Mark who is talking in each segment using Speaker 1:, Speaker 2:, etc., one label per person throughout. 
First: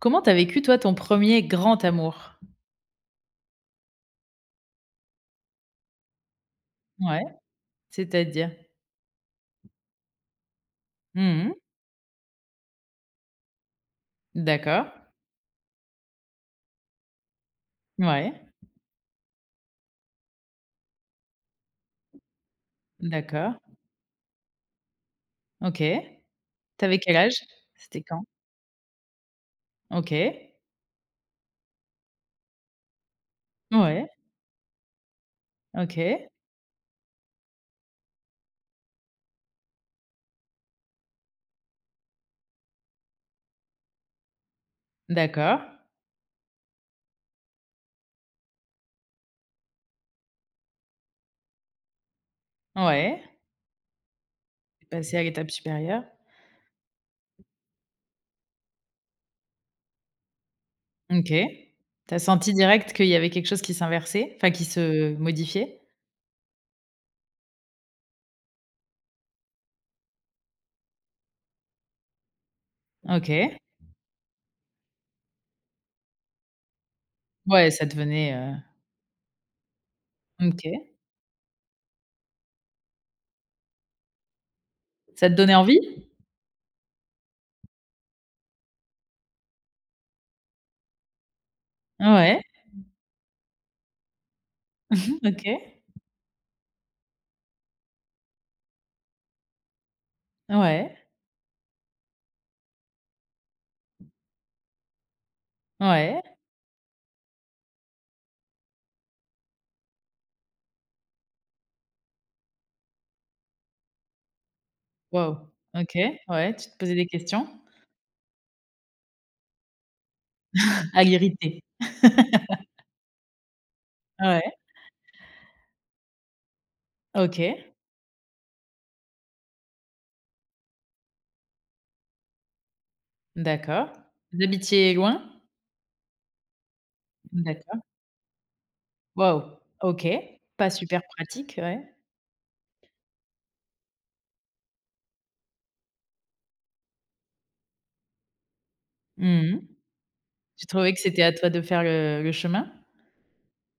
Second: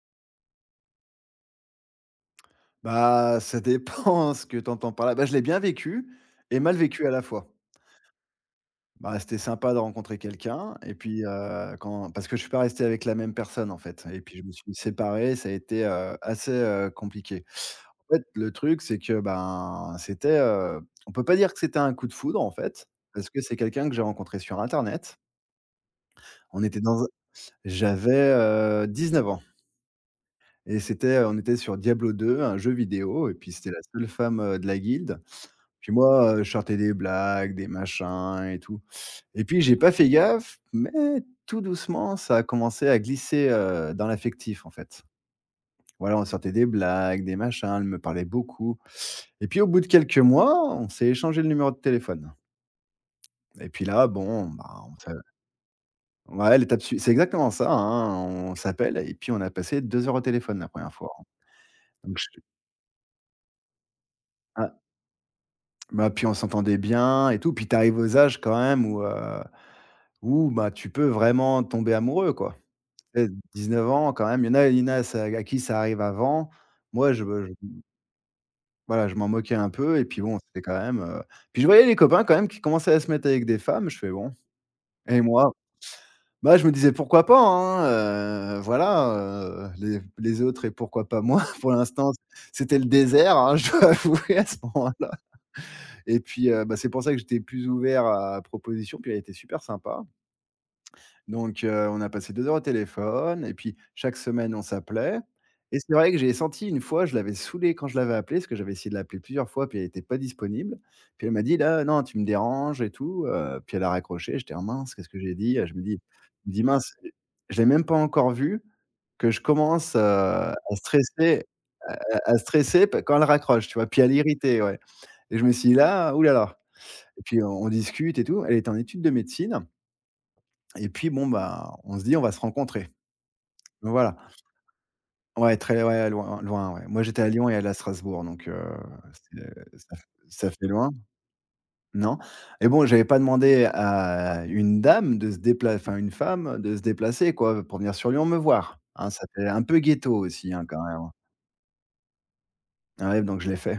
Speaker 1: Comment t'as vécu toi ton premier grand amour?
Speaker 2: Bah, ça dépend ce que tu entends par là. Bah, je l'ai bien vécu et mal vécu à
Speaker 1: Ouais,
Speaker 2: la fois.
Speaker 1: c'est-à-dire?
Speaker 2: Bah, c'était sympa de rencontrer quelqu'un et puis,
Speaker 1: Mmh.
Speaker 2: quand parce que je suis pas resté avec la même personne, en fait, et puis je me suis
Speaker 1: D'accord.
Speaker 2: séparé. Ça a été, assez, compliqué. En fait,
Speaker 1: Ouais,
Speaker 2: le truc, c'est que, ben, c'était, on peut pas dire que c'était un coup de foudre, en fait, parce que
Speaker 1: d'accord.
Speaker 2: c'est quelqu'un que j'ai rencontré sur internet.
Speaker 1: OK.
Speaker 2: On était
Speaker 1: T'avais
Speaker 2: dans un
Speaker 1: quel âge? C'était
Speaker 2: J'avais,
Speaker 1: quand?
Speaker 2: 19 ans,
Speaker 1: OK.
Speaker 2: et on était sur Diablo 2, un jeu vidéo, et puis c'était la
Speaker 1: Ouais,
Speaker 2: seule femme, de la guilde. Puis
Speaker 1: OK.
Speaker 2: moi, je sortais des blagues, des machins et tout, et puis j'ai pas fait gaffe, mais tout doucement, ça a commencé à glisser, dans l'affectif, en fait.
Speaker 1: D'accord.
Speaker 2: Voilà, on sortait des blagues, des machins, elle me parlait beaucoup, et puis au bout de quelques mois, on s'est échangé le numéro de téléphone.
Speaker 1: Ouais.
Speaker 2: Et puis là, bon, bah,
Speaker 1: T'es
Speaker 2: on s'a
Speaker 1: passé à l'étape supérieure.
Speaker 2: ouais, l'étape suivante, c'est exactement ça, hein. On s'appelle, et puis on a passé 2 heures au téléphone la première fois, hein.
Speaker 1: OK.
Speaker 2: donc
Speaker 1: T'as
Speaker 2: je
Speaker 1: senti direct qu'il y avait quelque chose qui s'inversait? Enfin qui
Speaker 2: Ah,
Speaker 1: se modifiait?
Speaker 2: bah, puis on s'entendait bien et tout, puis tu arrives aux âges quand même où, bah, tu peux vraiment tomber amoureux, quoi. Et
Speaker 1: OK.
Speaker 2: 9 ans quand même, il y en a ça à qui ça arrive avant. Moi je me je
Speaker 1: Ouais, ça devenait,
Speaker 2: Voilà, je m'en moquais un peu, et puis bon, c'était quand
Speaker 1: OK.
Speaker 2: même, puis je voyais les copains quand même qui commençaient à se mettre avec des femmes. Je fais: «Bon, et
Speaker 1: Ça te
Speaker 2: moi?»
Speaker 1: donnait envie?
Speaker 2: Bah, je me disais: «Pourquoi pas, hein?» Voilà, les autres, et pourquoi pas moi? Pour l'instant,
Speaker 1: Ouais.
Speaker 2: c'était le désert, hein, je dois avouer, à ce moment-là.
Speaker 1: Mmh, OK.
Speaker 2: Et puis, bah, c'est pour ça que j'étais plus ouvert à propositions, puis elle était super sympa.
Speaker 1: Ouais.
Speaker 2: Donc on a passé 2 heures au téléphone, et puis chaque semaine on s'appelait. Et c'est vrai que
Speaker 1: Ouais.
Speaker 2: j'ai senti une fois, je l'avais saoulée quand je l'avais appelée, parce que j'avais essayé de l'appeler plusieurs fois puis elle était pas disponible. Puis elle m'a dit: «Là, non, tu me déranges et tout», puis elle a raccroché. J'étais: «Ah mince, qu'est-ce que j'ai
Speaker 1: Wow.
Speaker 2: dit?» je me
Speaker 1: OK.
Speaker 2: dis je
Speaker 1: Ouais,
Speaker 2: me dis:
Speaker 1: tu te
Speaker 2: «Mince,
Speaker 1: posais des questions?
Speaker 2: je l'ai même pas encore vue que je commence,
Speaker 1: À l'irriter.
Speaker 2: à stresser p quand elle raccroche», tu vois? Puis à
Speaker 1: Ouais,
Speaker 2: l'irriter, ouais. Et je me suis dit: «Là, oulala.» Et
Speaker 1: OK,
Speaker 2: puis on discute et tout. Elle est en études de médecine, et puis bon, bah, on se dit: «On va se rencontrer.»
Speaker 1: d'accord.
Speaker 2: Voilà.
Speaker 1: Vous habitiez loin?
Speaker 2: Ouais, très, ouais, loin loin, ouais. Moi, j'étais à Lyon et elle à
Speaker 1: D'accord.
Speaker 2: Strasbourg, donc c'est
Speaker 1: Waouh,
Speaker 2: ça f
Speaker 1: OK.
Speaker 2: ça fait
Speaker 1: Pas
Speaker 2: loin.
Speaker 1: super pratique, ouais.
Speaker 2: Non, et bon, j'avais pas demandé à une dame de se dépla enfin, une femme de se déplacer, quoi, pour venir sur Lyon me voir, hein. Ça fait
Speaker 1: Mmh mh.
Speaker 2: un peu ghetto aussi, hein,
Speaker 1: Tu
Speaker 2: quand
Speaker 1: trouvais
Speaker 2: même,
Speaker 1: que
Speaker 2: hein.
Speaker 1: c'était à toi de faire le chemin?
Speaker 2: Ouais, donc je l'ai fait,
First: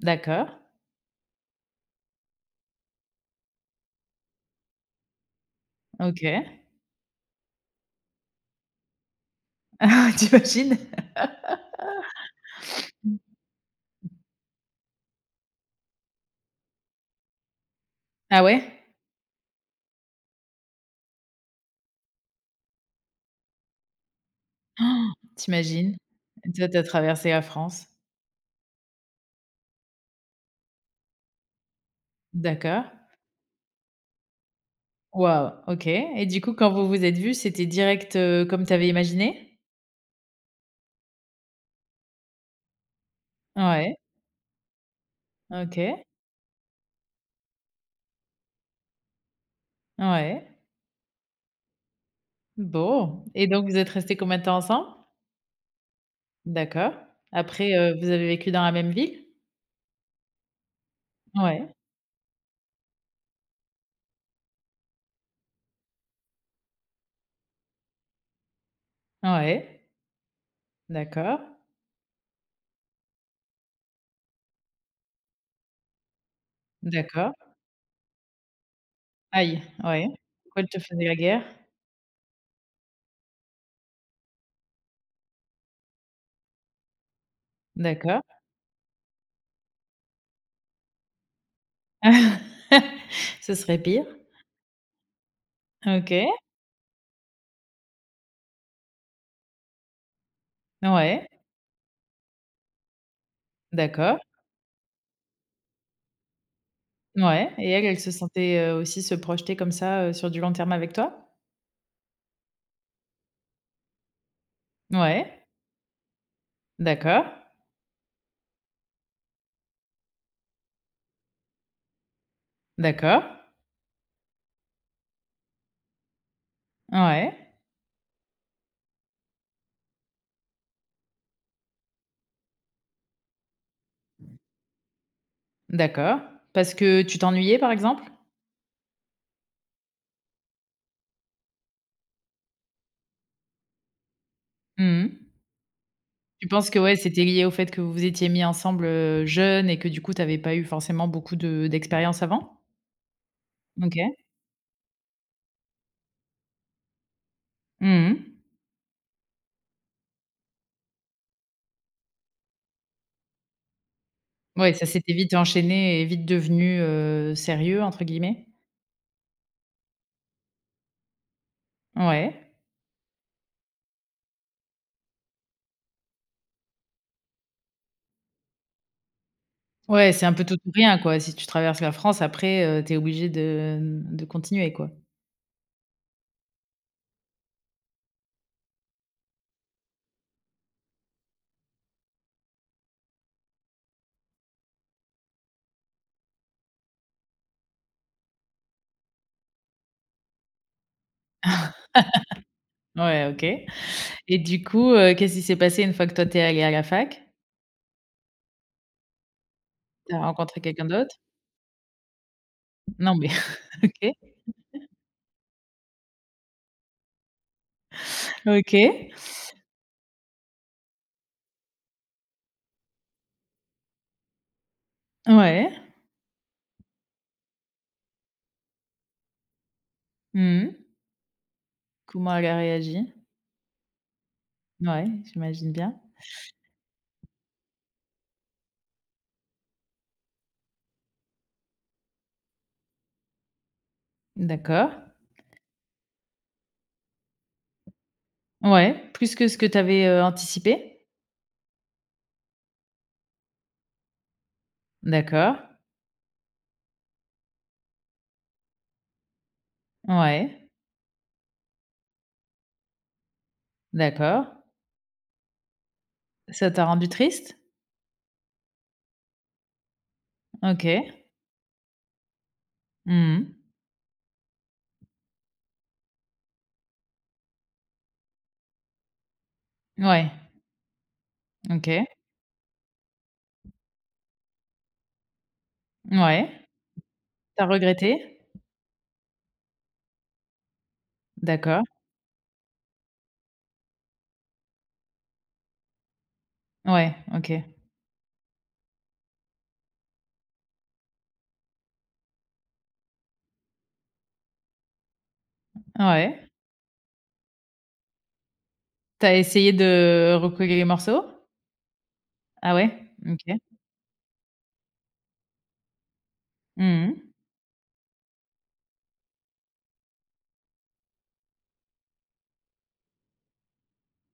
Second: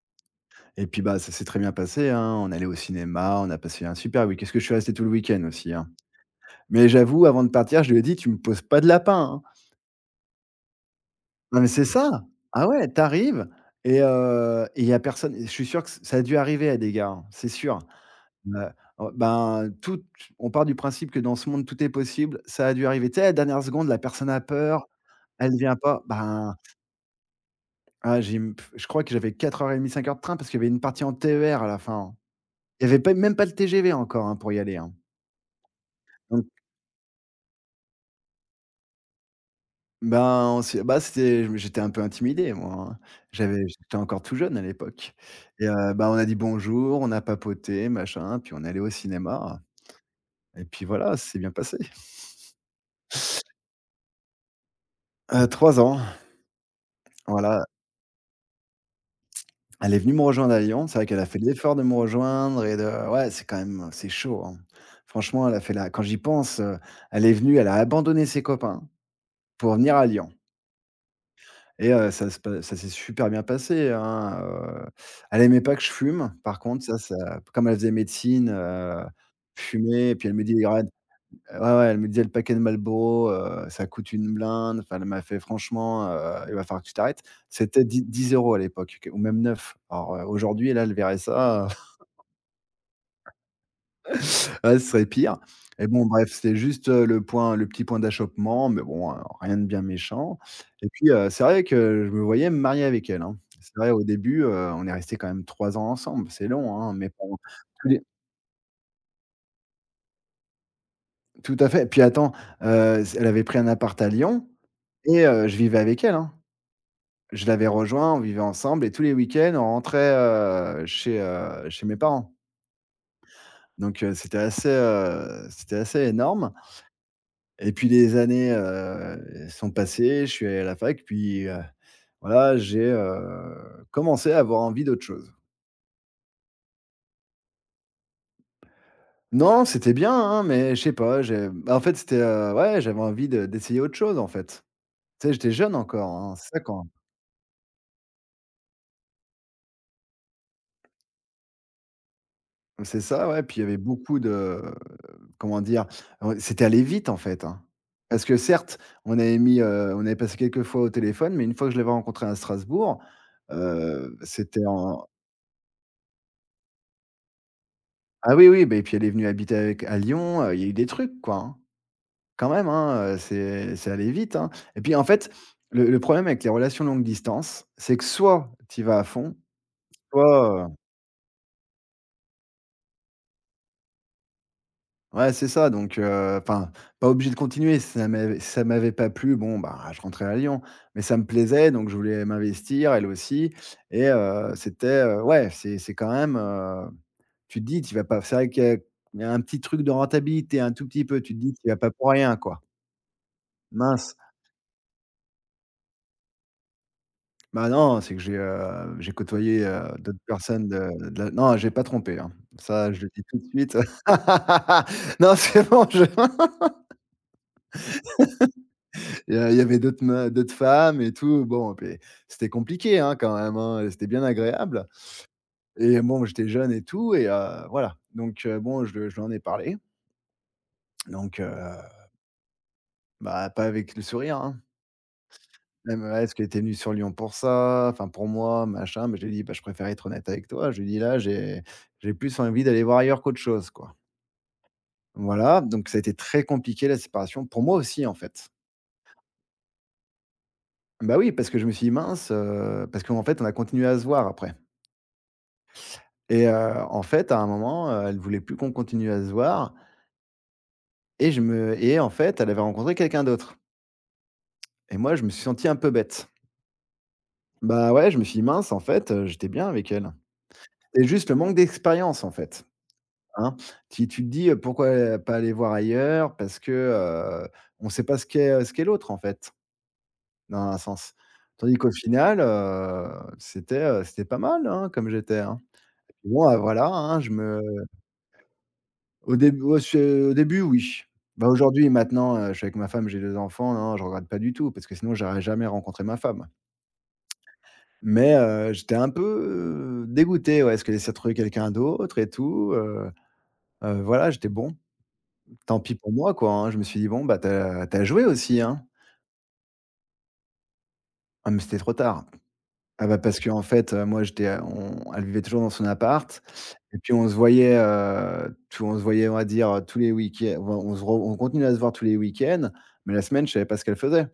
Speaker 1: D'accord,
Speaker 2: et puis, bah, ça s'est très bien passé, hein. On est allé au cinéma, on a passé un super week qu'est-ce que je suis resté tout le week-end aussi, hein?
Speaker 1: OK.
Speaker 2: Mais j'avoue, avant de partir, je lui ai dit: «Tu me poses pas de lapin, hein!»
Speaker 1: Ah ouais, tu imagines?
Speaker 2: Non mais c'est ça! Ah ouais, tu arrives et il y a personne. Je suis sûr que ça a dû arriver à des gars, hein, c'est sûr.
Speaker 1: Ah
Speaker 2: Heu,
Speaker 1: ouais?
Speaker 2: oh ben, tout on part du principe que dans ce monde tout est possible, ça a dû arriver. Tu sais, à la dernière seconde, la personne a peur,
Speaker 1: Tu
Speaker 2: elle vient
Speaker 1: imagines?
Speaker 2: pas. Ben,
Speaker 1: Toi, tu as traversé la France.
Speaker 2: ah j'ai m je crois que j'avais 4 heures et demie, 5 heures de train, parce qu'il y avait une partie en TER à la fin, hein. Il
Speaker 1: D'accord.
Speaker 2: y avait pas Même pas le TGV encore, hein, pour y aller, hein.
Speaker 1: Waouh, OK. Et du
Speaker 2: Donc,
Speaker 1: coup, quand vous vous êtes vus, c'était direct, comme tu avais imaginé?
Speaker 2: ben, on s'est bah, c'était j'étais un peu intimidé, moi, hein.
Speaker 1: Ouais,
Speaker 2: J'étais encore tout jeune à l'époque. Et
Speaker 1: OK,
Speaker 2: bah, on a dit «bonjour», on a papoté machin, puis on est allé au cinéma,
Speaker 1: ouais.
Speaker 2: et puis voilà, ça s'est bien passé.
Speaker 1: Bon, et donc vous êtes restés combien de temps ensemble?
Speaker 2: 3 ans,
Speaker 1: D'accord.
Speaker 2: voilà.
Speaker 1: Après, vous avez vécu dans la même ville?
Speaker 2: Elle est venue me rejoindre à Lyon. C'est vrai qu'elle a fait
Speaker 1: Ouais,
Speaker 2: l'effort de me rejoindre, et de ouais, c'est quand même, c'est chaud, hein. Franchement, elle a fait la quand j'y pense, elle est venue, elle a abandonné ses copains pour
Speaker 1: ouais.
Speaker 2: venir à Lyon.
Speaker 1: D'accord,
Speaker 2: Et ça se pa ça s'est super bien passé, hein. Elle aimait pas que je fume. Par contre, ça
Speaker 1: d'accord.
Speaker 2: ça comme elle faisait médecine,
Speaker 1: Aïe, ouais.
Speaker 2: fumer, et puis elle me dit: «Ouais,
Speaker 1: Pourquoi elle te
Speaker 2: regarde.»
Speaker 1: faisait la guerre?
Speaker 2: Ouais, ouais, elle me disait: «Le paquet de Marlboro, ça coûte une blinde.» Enfin, elle m'a fait: «Franchement, il va falloir que tu t'arrêtes.» C'était dix
Speaker 1: D'accord.
Speaker 2: 10 € à l'époque, ou même 9. Alors, aujourd'hui, là, elle verrait ça, heu.
Speaker 1: Ce serait pire.
Speaker 2: Ouais, ce serait pire. Et bon,
Speaker 1: OK.
Speaker 2: bref, c'était juste, le petit point d'achoppement, mais bon, rien de bien méchant. Et puis,
Speaker 1: Ouais,
Speaker 2: c'est vrai que je me voyais me marier avec elle, hein. C'est vrai, au
Speaker 1: d'accord.
Speaker 2: début, on est resté quand même 3 ans ensemble, c'est long, hein, mais pendant
Speaker 1: Ouais, et elle,
Speaker 2: tous
Speaker 1: elle
Speaker 2: les
Speaker 1: se sentait, aussi se projeter comme ça, sur du long terme avec toi?
Speaker 2: tout à fait, puis attends, elle avait pris un appart à Lyon, et
Speaker 1: Ouais,
Speaker 2: je vivais avec elle, hein.
Speaker 1: d'accord,
Speaker 2: Je l'avais rejoint, on vivait ensemble, et tous les week-ends, on rentrait, chez, chez mes parents.
Speaker 1: d'accord.
Speaker 2: Donc c'était assez énorme.
Speaker 1: Ouais,
Speaker 2: Et puis les années, sont passées, je suis allé à la fac, puis, voilà, j'ai, commencé à avoir envie d'autre chose.
Speaker 1: d'accord. Parce que tu t'ennuyais, par exemple?
Speaker 2: Non, c'était bien, hein, mais je sais pas, j'ai bah, en fait, c'était, ouais, j'avais envie de d'essayer autre chose, en fait.
Speaker 1: Mmh.
Speaker 2: Tu sais, j'étais jeune encore, hein,
Speaker 1: Tu penses que ouais, c'était lié au fait que vous vous étiez mis ensemble, jeunes et que du coup tu avais pas eu forcément beaucoup de d'expérience avant?
Speaker 2: c'est ça ouais, puis il y avait
Speaker 1: OK.
Speaker 2: beaucoup de comment dire? C'était aller vite, en fait, hein.
Speaker 1: Mmh.
Speaker 2: Parce que certes, on avait passé quelques fois au téléphone, mais une fois que je l'avais rencontré à Strasbourg, c'était
Speaker 1: Ouais, ça
Speaker 2: en
Speaker 1: s'était vite enchaîné et vite devenu, «sérieux» entre
Speaker 2: ah
Speaker 1: guillemets?
Speaker 2: oui, oui, beh, et puis elle est venue habiter avec à Lyon, il y a eu des trucs quoi, hein. Quand
Speaker 1: Ouais.
Speaker 2: même, hein, c'est allé vite, hein. Et puis en fait, le problème avec les relations longue distance, c'est que soit tu y vas à fond,
Speaker 1: Ouais, c'est un peu tout
Speaker 2: soit,
Speaker 1: ou rien quoi. Si tu traverses la France après, tu es obligé de, mmh, de continuer quoi.
Speaker 2: ouais, c'est ça. Donc enfin, pas obligé de continuer. Si ça m'avait pas plu, bon, bah, je rentrais à Lyon, mais ça me plaisait, donc je voulais m'investir, elle aussi. Et c'était, ouais, c'est quand même, tu te dis: «Tu y vas pas.» C'est vrai qu'il y a il y a un petit truc de rentabilité, un tout petit peu, tu te dis: «Tu y vas pas pour rien, quoi.»
Speaker 1: Ouais, OK.
Speaker 2: Mince.
Speaker 1: Et du coup, qu'est-ce qui s'est passé une fois que toi t'es allé à la fac?
Speaker 2: Bah, non, c'est que j'ai côtoyé,
Speaker 1: T'as
Speaker 2: d'autres
Speaker 1: rencontré
Speaker 2: personnes
Speaker 1: quelqu'un d'autre?
Speaker 2: de la non, j'ai pas trompé, hein. Ça, je le
Speaker 1: Non
Speaker 2: dis
Speaker 1: mais
Speaker 2: tout de suite.
Speaker 1: OK.
Speaker 2: Non, c'est bon, je
Speaker 1: OK.
Speaker 2: il y avait d'autres femmes et tout, bon, puis c'était compliqué, hein, quand même, hein, c'était bien agréable.
Speaker 1: Ouais.
Speaker 2: Et bon, j'étais jeune et tout, et voilà, donc bon, je lui en ai parlé,
Speaker 1: Mmh.
Speaker 2: donc heu.
Speaker 1: Comment elle a réagi?
Speaker 2: Bah, pas avec le sourire, hein.
Speaker 1: Ouais, j'imagine
Speaker 2: Elle
Speaker 1: bien.
Speaker 2: me: «Est-ce que était es venu sur Lyon pour ça? Enfin, pour moi, machin», mais je lui ai dit: «Bah, je préfère être honnête avec toi», je lui ai dit: «Là, j'ai plus envie d'aller voir ailleurs qu'autre chose, quoi.»
Speaker 1: D'accord.
Speaker 2: Voilà, donc ça a été très compliqué, la séparation, pour moi aussi, en fait.
Speaker 1: Ouais, plus que ce que tu avais anticipé?
Speaker 2: Bah, oui, parce que je me suis dit: «Mince», parce qu'en fait, on a continué à se voir après.
Speaker 1: D'accord.
Speaker 2: Et en fait, à un moment, elle voulait plus qu'on continue à se voir,
Speaker 1: Ouais,
Speaker 2: et je me et en fait, elle avait rencontré quelqu'un d'autre,
Speaker 1: d'accord.
Speaker 2: et moi, je me suis senti un peu bête.
Speaker 1: Ça t'a rendu triste?
Speaker 2: Bah, ouais, je me suis dit: «Mince, en fait, j'étais bien avec elle.» C'est
Speaker 1: OK.
Speaker 2: juste le manque d'expérience, en fait, hein.
Speaker 1: Mmh.
Speaker 2: Tu te dis: «Pourquoi pas aller voir ailleurs?» parce que, heu, on ne sait pas ce qu'est l'autre, en fait.
Speaker 1: Ouais,
Speaker 2: Dans un sens. Tandis qu'au
Speaker 1: OK.
Speaker 2: final, c'était pas mal, hein, comme j'étais, hein. Bon,
Speaker 1: Ouais.
Speaker 2: bah, voilà, hein, je me
Speaker 1: T'as regretté?
Speaker 2: au dé au se au début, oui. Bah,
Speaker 1: D'accord.
Speaker 2: aujourd'hui, maintenant, je suis avec ma femme, j'ai 2 enfants, non, je regrette pas du tout, parce que sinon j'aurais jamais rencontré ma femme.
Speaker 1: Ouais, OK.
Speaker 2: Mais, j'étais un peu, dégoûté, ouais, parce qu'elle s'est retrouvée quelqu'un d'autre et tout, voilà, j'étais bon, tant pis pour moi,
Speaker 1: Ouais.
Speaker 2: quoi, hein. Je me suis dit: «Bon, bah, tu as joué aussi, hein».
Speaker 1: T'as essayé de recoller les morceaux?
Speaker 2: Ah mais c'était trop tard.
Speaker 1: Ah
Speaker 2: Ah
Speaker 1: ouais?
Speaker 2: bah, parce
Speaker 1: OK.
Speaker 2: qu'en fait, moi j'étais à on elle vivait toujours dans son appart et puis
Speaker 1: Mmh.
Speaker 2: on se voyait, tout on se voyait, on va dire, tous les week-ends on continuait à se voir tous les week-ends, mais la semaine, je savais pas ce qu'elle faisait.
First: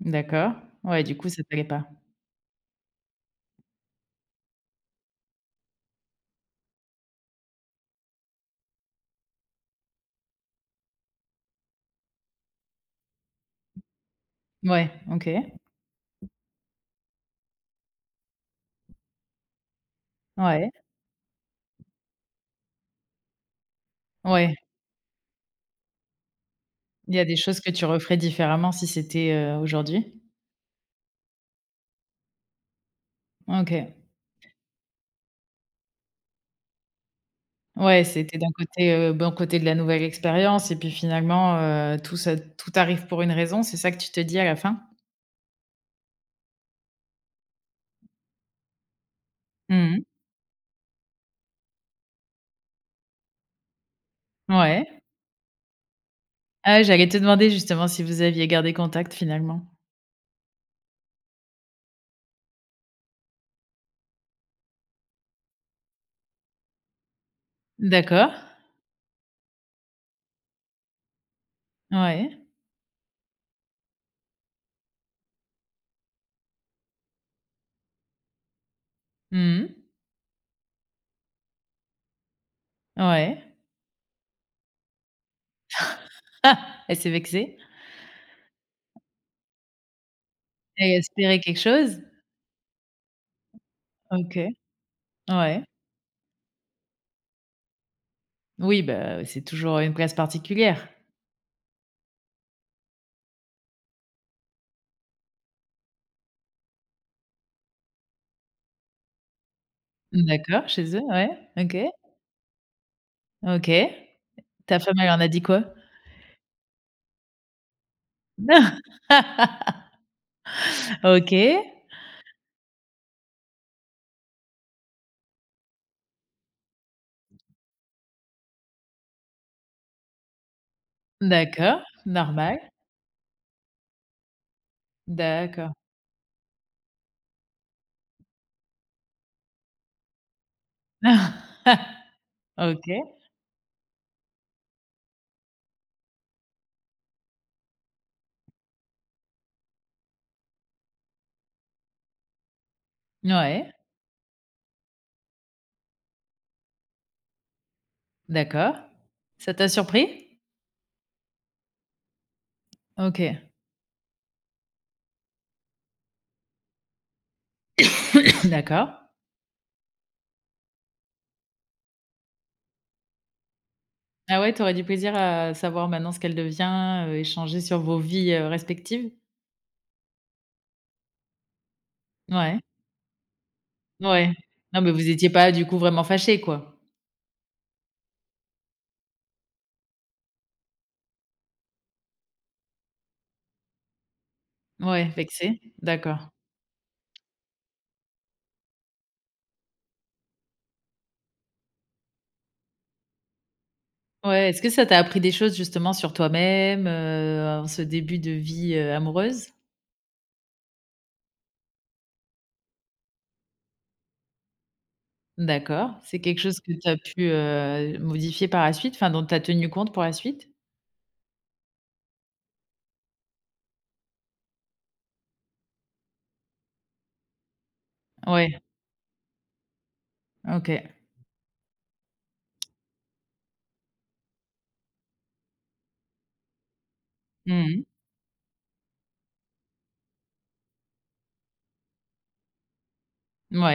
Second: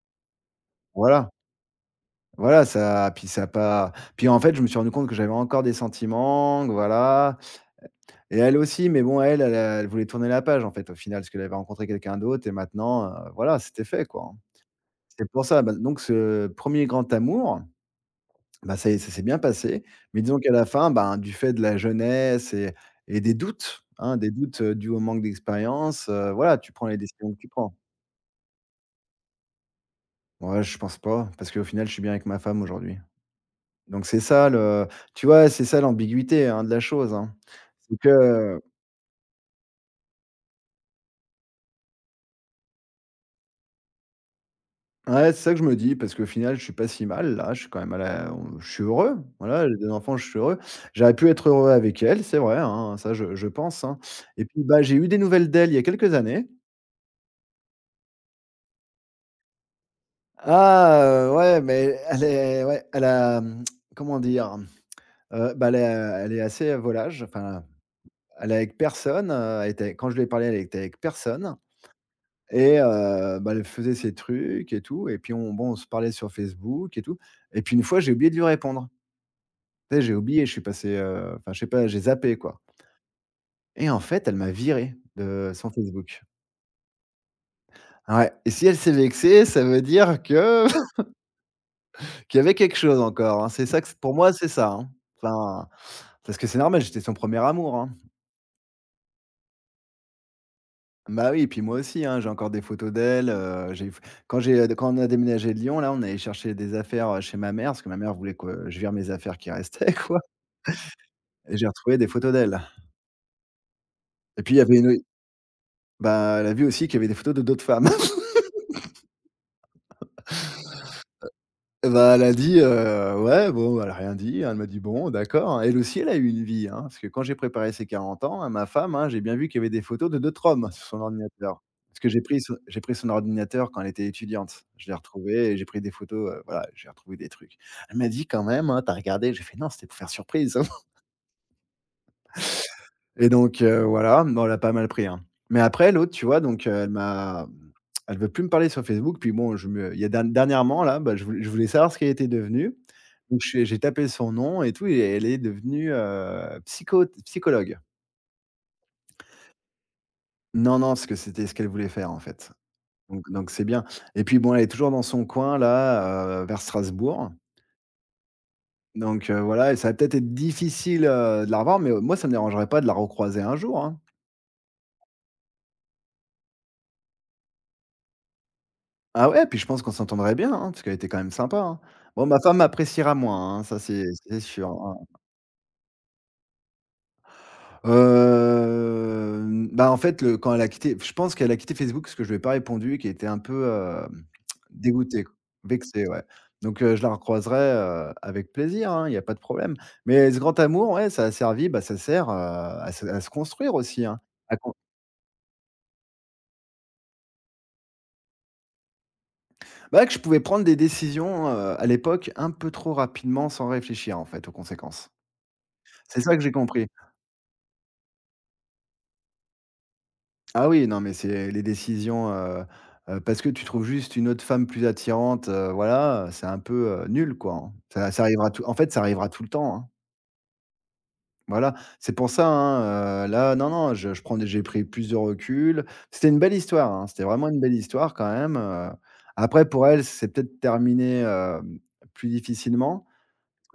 Speaker 1: D'accord. Ouais, du coup,
Speaker 2: Voilà,
Speaker 1: ça t'allait pas.
Speaker 2: voilà, ça puis ça a pas puis en fait, je me suis rendu compte que j'avais encore des sentiments, que voilà et elle aussi, mais bon, elle, elle a elle voulait tourner la page en fait, au final, parce qu'elle avait rencontré quelqu'un d'autre et maintenant, voilà, c'était fait, quoi, hein.
Speaker 1: Ouais, OK.
Speaker 2: C'est pour ça, bah, donc ce premier grand amour. Bah, ça y est, ça s'est bien passé, mais disons qu'à la
Speaker 1: Ouais,
Speaker 2: fin, ben, du fait de la jeunesse et des
Speaker 1: ouais.
Speaker 2: doutes, dus au manque d'expérience, voilà, tu prends les
Speaker 1: Il y a
Speaker 2: décisions
Speaker 1: des
Speaker 2: que tu
Speaker 1: choses que
Speaker 2: prends.
Speaker 1: tu referais différemment si c'était, aujourd'hui?
Speaker 2: Ouais, je pense pas, parce qu'au final, je suis bien avec ma femme aujourd'hui.
Speaker 1: OK.
Speaker 2: Donc c'est ça le tu vois, c'est ça l'ambiguïté, hein, de la chose, hein. C'est
Speaker 1: Ouais, c'était d'un
Speaker 2: que
Speaker 1: côté, bon côté de la nouvelle expérience et puis finalement, tout ça tout arrive pour une raison, c'est ça que tu te dis à la fin?
Speaker 2: ouais, c'est ça que je me dis, parce qu'au final, je suis pas si mal là, je suis quand même à la on je suis heureux, voilà, j'ai deux
Speaker 1: Mmh.
Speaker 2: enfants, je suis heureux. J'aurais pu être heureux avec elle, c'est vrai, hein, ça je pense, hein. Et puis, bah, j'ai
Speaker 1: Ouais.
Speaker 2: eu des nouvelles d'elle il y a quelques années.
Speaker 1: Ah, j'allais te demander justement si vous aviez gardé contact finalement.
Speaker 2: Ah, ouais, mais elle est ouais, elle a, mmh, comment dire? Elle est assez volage, enfin,
Speaker 1: D'accord.
Speaker 2: elle est avec personne, elle était quand je lui ai parlé, elle était avec personne
Speaker 1: Ouais.
Speaker 2: et bah, elle faisait ses trucs et tout et puis on se parlait sur Facebook et tout et puis une fois, j'ai oublié de lui répondre.
Speaker 1: Mmh.
Speaker 2: Tu sais, j'ai oublié, je suis passé, enfin, je sais pas, j'ai zappé, quoi.
Speaker 1: Ouais.
Speaker 2: Et en fait, elle m'a viré de son Facebook.
Speaker 1: Ah! Elle s'est vexée?
Speaker 2: Ouais et si elle s'est vexée, ça veut dire que
Speaker 1: Elle espérait quelque chose?
Speaker 2: qu'il y avait quelque chose encore, hein. C'est ça que c pour moi,
Speaker 1: OK.
Speaker 2: c'est ça, hein.
Speaker 1: Ouais.
Speaker 2: Enfin, parce que c'est normal, j'étais son premier amour, hein.
Speaker 1: Oui, bah, c'est toujours une place particulière.
Speaker 2: Bah, oui et puis moi aussi, hein, j'ai encore des photos d'elle, j'ai f quand quand on a déménagé de Lyon, là, on est allé chercher des affaires, chez ma mère, parce que ma mère voulait que je vire mes affaires qui restaient, quoi.
Speaker 1: D'accord, chez eux, ouais.
Speaker 2: Et j'ai
Speaker 1: OK.
Speaker 2: retrouvé des photos d'elle
Speaker 1: OK.
Speaker 2: et puis il y avait
Speaker 1: Ta
Speaker 2: une,
Speaker 1: femme, elle en a dit quoi?
Speaker 2: bah, elle a vu aussi qu'il y avait des photos de d'autres femmes.
Speaker 1: OK.
Speaker 2: Et bah, elle a dit, «Ouais, bon», elle a rien dit, hein. Elle m'a dit: «Bon, d'accord». Elle aussi, elle a eu une vie, hein, parce que quand j'ai préparé ses 40 ans, hein, ma femme, hein, j'ai bien vu qu'il y avait des photos de d'autres hommes sur son ordinateur.
Speaker 1: D'accord,
Speaker 2: Parce que
Speaker 1: normal.
Speaker 2: j'ai pris son ordinateur quand elle était étudiante. Je l'ai retrouvé et j'ai
Speaker 1: D'accord.
Speaker 2: pris des photos, voilà, j'ai retrouvé des trucs. Elle m'a dit: «Quand même, hein, tu as regardé?» J'ai fait: «Non, c'était pour faire surprise».
Speaker 1: OK.
Speaker 2: Et donc voilà, bon, elle a pas mal pris, hein. Mais après l'autre, tu vois, donc elle veut plus me parler sur Facebook, puis bon, je me il y a dernièrement là, bah, je voulais savoir ce qu'elle était devenue. Donc
Speaker 1: Ouais,
Speaker 2: j'ai tapé son nom et tout et elle est devenue, psychologue.
Speaker 1: d'accord. Ça t'a surpris?
Speaker 2: Non, non, parce que c'était ce qu'elle voulait faire, en fait.
Speaker 1: OK,
Speaker 2: Donc c'est bien. Et puis bon, elle est toujours dans son coin là, vers Strasbourg.
Speaker 1: d'accord.
Speaker 2: Donc voilà et ça va peut-être être difficile, de la revoir, mais moi, ça ne me dérangerait pas de la recroiser un jour, hein.
Speaker 1: Ah ouais, tu aurais du plaisir à savoir maintenant ce qu'elle devient, échanger sur vos vies, respectives?
Speaker 2: Ah ouais, puis je pense qu'on s'entendrait bien, hein, parce qu'elle était quand même sympa, hein. Bon, ma
Speaker 1: Ouais,
Speaker 2: femme appréciera moins, hein, ça c'est
Speaker 1: ouais.
Speaker 2: c'est sûr,
Speaker 1: Non, mais
Speaker 2: hein.
Speaker 1: vous étiez pas du coup vraiment fâchés, quoi?
Speaker 2: Bah, en fait, le quand elle a quitté, je pense qu'elle a quitté Facebook parce que je lui ai pas répondu et qu'elle était un peu,
Speaker 1: Ouais,
Speaker 2: dégoûtée, q
Speaker 1: vexés?
Speaker 2: vexée, ouais.
Speaker 1: D'accord.
Speaker 2: Donc je la recroiserai, avec plaisir, hein, il n'y a pas de problème. Mais ce grand amour, ouais, ça a servi, bah, ça sert, à se construire aussi, hein.
Speaker 1: Ouais,
Speaker 2: À
Speaker 1: est-ce que
Speaker 2: con
Speaker 1: ça t'a appris des choses justement sur toi-même, en ce début de vie, amoureuse?
Speaker 2: bah, que je pouvais prendre des décisions, à l'époque un peu trop rapidement sans réfléchir, en fait, aux conséquences.
Speaker 1: D'accord. C'est
Speaker 2: C'est ça
Speaker 1: quelque
Speaker 2: que j'ai
Speaker 1: chose que tu
Speaker 2: compris.
Speaker 1: as pu, modifier par la suite, enfin dont tu as tenu compte pour la suite?
Speaker 2: Ah oui, non, mais c'est les décisions, parce que tu trouves juste une autre femme plus attirante, voilà, c'est un peu, nul, quoi, hein. Ça arrivera
Speaker 1: Ouais,
Speaker 2: ça arrivera tout le temps, hein.
Speaker 1: OK.
Speaker 2: Voilà, c'est pour ça, hein, là, non, non, je prends des j'ai pris plus de recul. C'était une belle histoire, hein, c'était vraiment une belle
Speaker 1: Mmh.
Speaker 2: histoire quand même. Après pour elle, c'est peut-être terminé, plus difficilement.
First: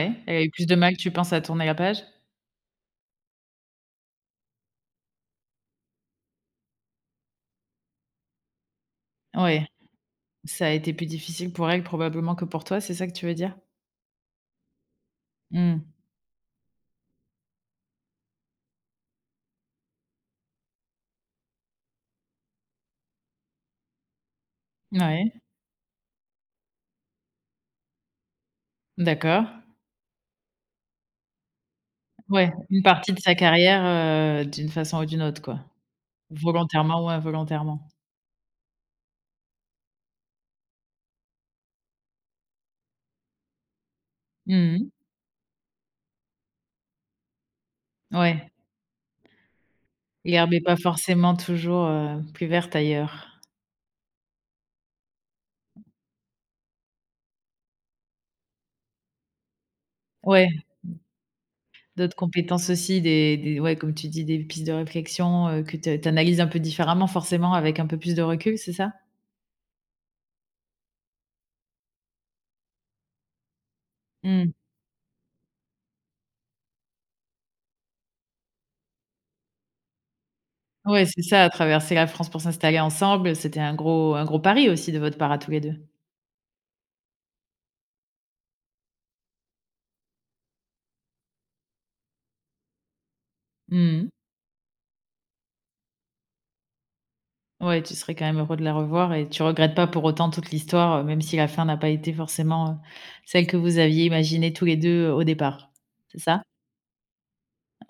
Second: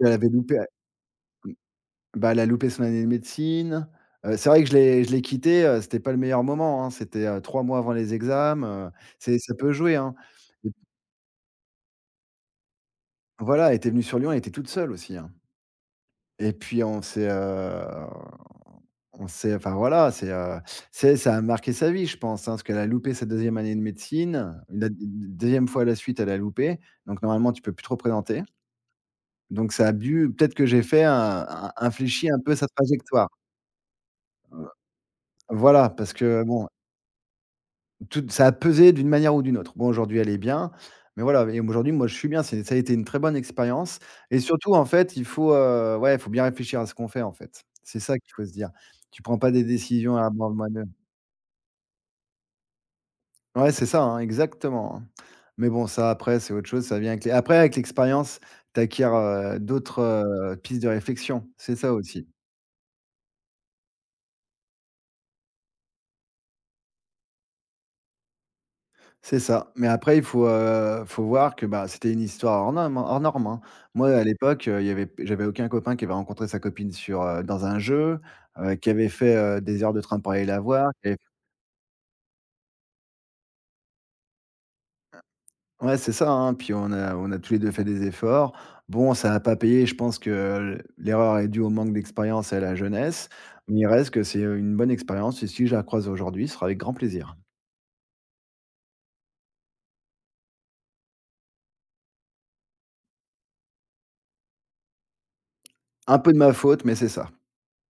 Speaker 2: Elle avait
Speaker 1: elle a eu
Speaker 2: loupé
Speaker 1: plus de mal, tu penses, à tourner la page?
Speaker 2: Bah, elle a loupé son année de médecine. C'est vrai que je l'ai quitté, c'était pas le meilleur moment, hein. C'était, 3 mois avant les examens, c'est ça
Speaker 1: Ouais,
Speaker 2: peut jouer, hein.
Speaker 1: ça
Speaker 2: Et
Speaker 1: a été plus difficile pour elle probablement que pour toi, c'est ça que tu veux dire?
Speaker 2: voilà, elle était venue sur Lyon, elle était toute seule aussi, hein.
Speaker 1: Mmh.
Speaker 2: Et puis on s'est enfin voilà, c'est ça a marqué sa vie, je pense, hein, parce qu'elle a loupé sa deuxième année de médecine. La d
Speaker 1: Ouais,
Speaker 2: 2 fois à la suite, elle a loupé. Donc normalement, tu peux plus te représenter.
Speaker 1: d'accord.
Speaker 2: Donc ça a dû, peut-être que j'ai fait un infléchi un
Speaker 1: Ouais,
Speaker 2: peu sa
Speaker 1: une partie de
Speaker 2: trajectoire.
Speaker 1: sa carrière, d'une façon ou d'une autre, quoi.
Speaker 2: Voilà, parce que bon,
Speaker 1: Volontairement ou involontairement.
Speaker 2: tout ça a pesé d'une manière ou d'une autre. Bon, aujourd'hui, elle est bien, mais voilà et aujourd'hui, moi, je suis bien. C'est ça a été une très bonne expérience et surtout,
Speaker 1: Mmh
Speaker 2: en
Speaker 1: mh.
Speaker 2: fait, il faut, ouais, il faut bien réfléchir à ce qu'on fait, en fait. C'est ça qu'il faut
Speaker 1: Ouais,
Speaker 2: se dire. Tu prends pas des décisions à bord
Speaker 1: l'herbe
Speaker 2: de
Speaker 1: est pas
Speaker 2: manœuvre.
Speaker 1: forcément toujours, plus verte ailleurs.
Speaker 2: Ouais, c'est ça, hein, exactement, hein. Mais bon, ça, après, c'est autre chose. Ça vient avec les après, avec l'expérience, tu acquiers, d'autres,
Speaker 1: Ouais,
Speaker 2: pistes de réflexion. C'est ça
Speaker 1: d'autres
Speaker 2: aussi.
Speaker 1: compétences aussi, des ouais, comme tu dis, des pistes de réflexion, que tu tu analyses un peu différemment forcément avec un peu plus de recul, c'est ça?
Speaker 2: C'est ça, mais après il faut, voir que, bah, c'était une histoire hors norme, hein. Moi à
Speaker 1: Mmh.
Speaker 2: l'époque, il y avait j'avais aucun copain qui avait rencontré sa copine sur, dans un jeu, qui avait fait, des heures de train pour aller la voir
Speaker 1: Ouais,
Speaker 2: et
Speaker 1: c'est ça, traverser la France pour s'installer ensemble, c'était un gros pari aussi de votre part à tous les deux.
Speaker 2: ouais, c'est ça, hein, puis on a tous les 2 fait des efforts. Bon, ça n'a pas payé, je pense que l'erreur est due au manque d'expérience et à la jeunesse, mais il
Speaker 1: Mmh mh.
Speaker 2: reste que c'est une bonne expérience et si je la croise aujourd'hui, ce sera avec grand plaisir.
Speaker 1: Ouais, tu serais quand même heureux de la revoir et tu regrettes pas pour autant toute l'histoire, même si la fin n'a pas été forcément, celle que vous aviez imaginée tous les 2 au départ. C'est
Speaker 2: Un peu de
Speaker 1: ça?
Speaker 2: ma faute, mais c'est ça.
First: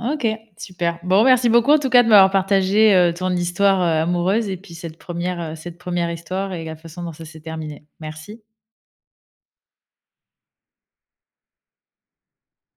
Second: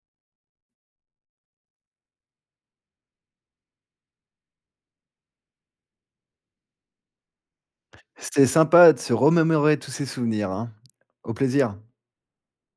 Speaker 1: OK, super. Bon, merci beaucoup en tout cas de m'avoir partagé, ton histoire, amoureuse et puis cette première histoire et la façon dont ça s'est terminé. Merci.
Speaker 2: C'était sympa de se remémorer tous ces souvenirs, hein. Au plaisir.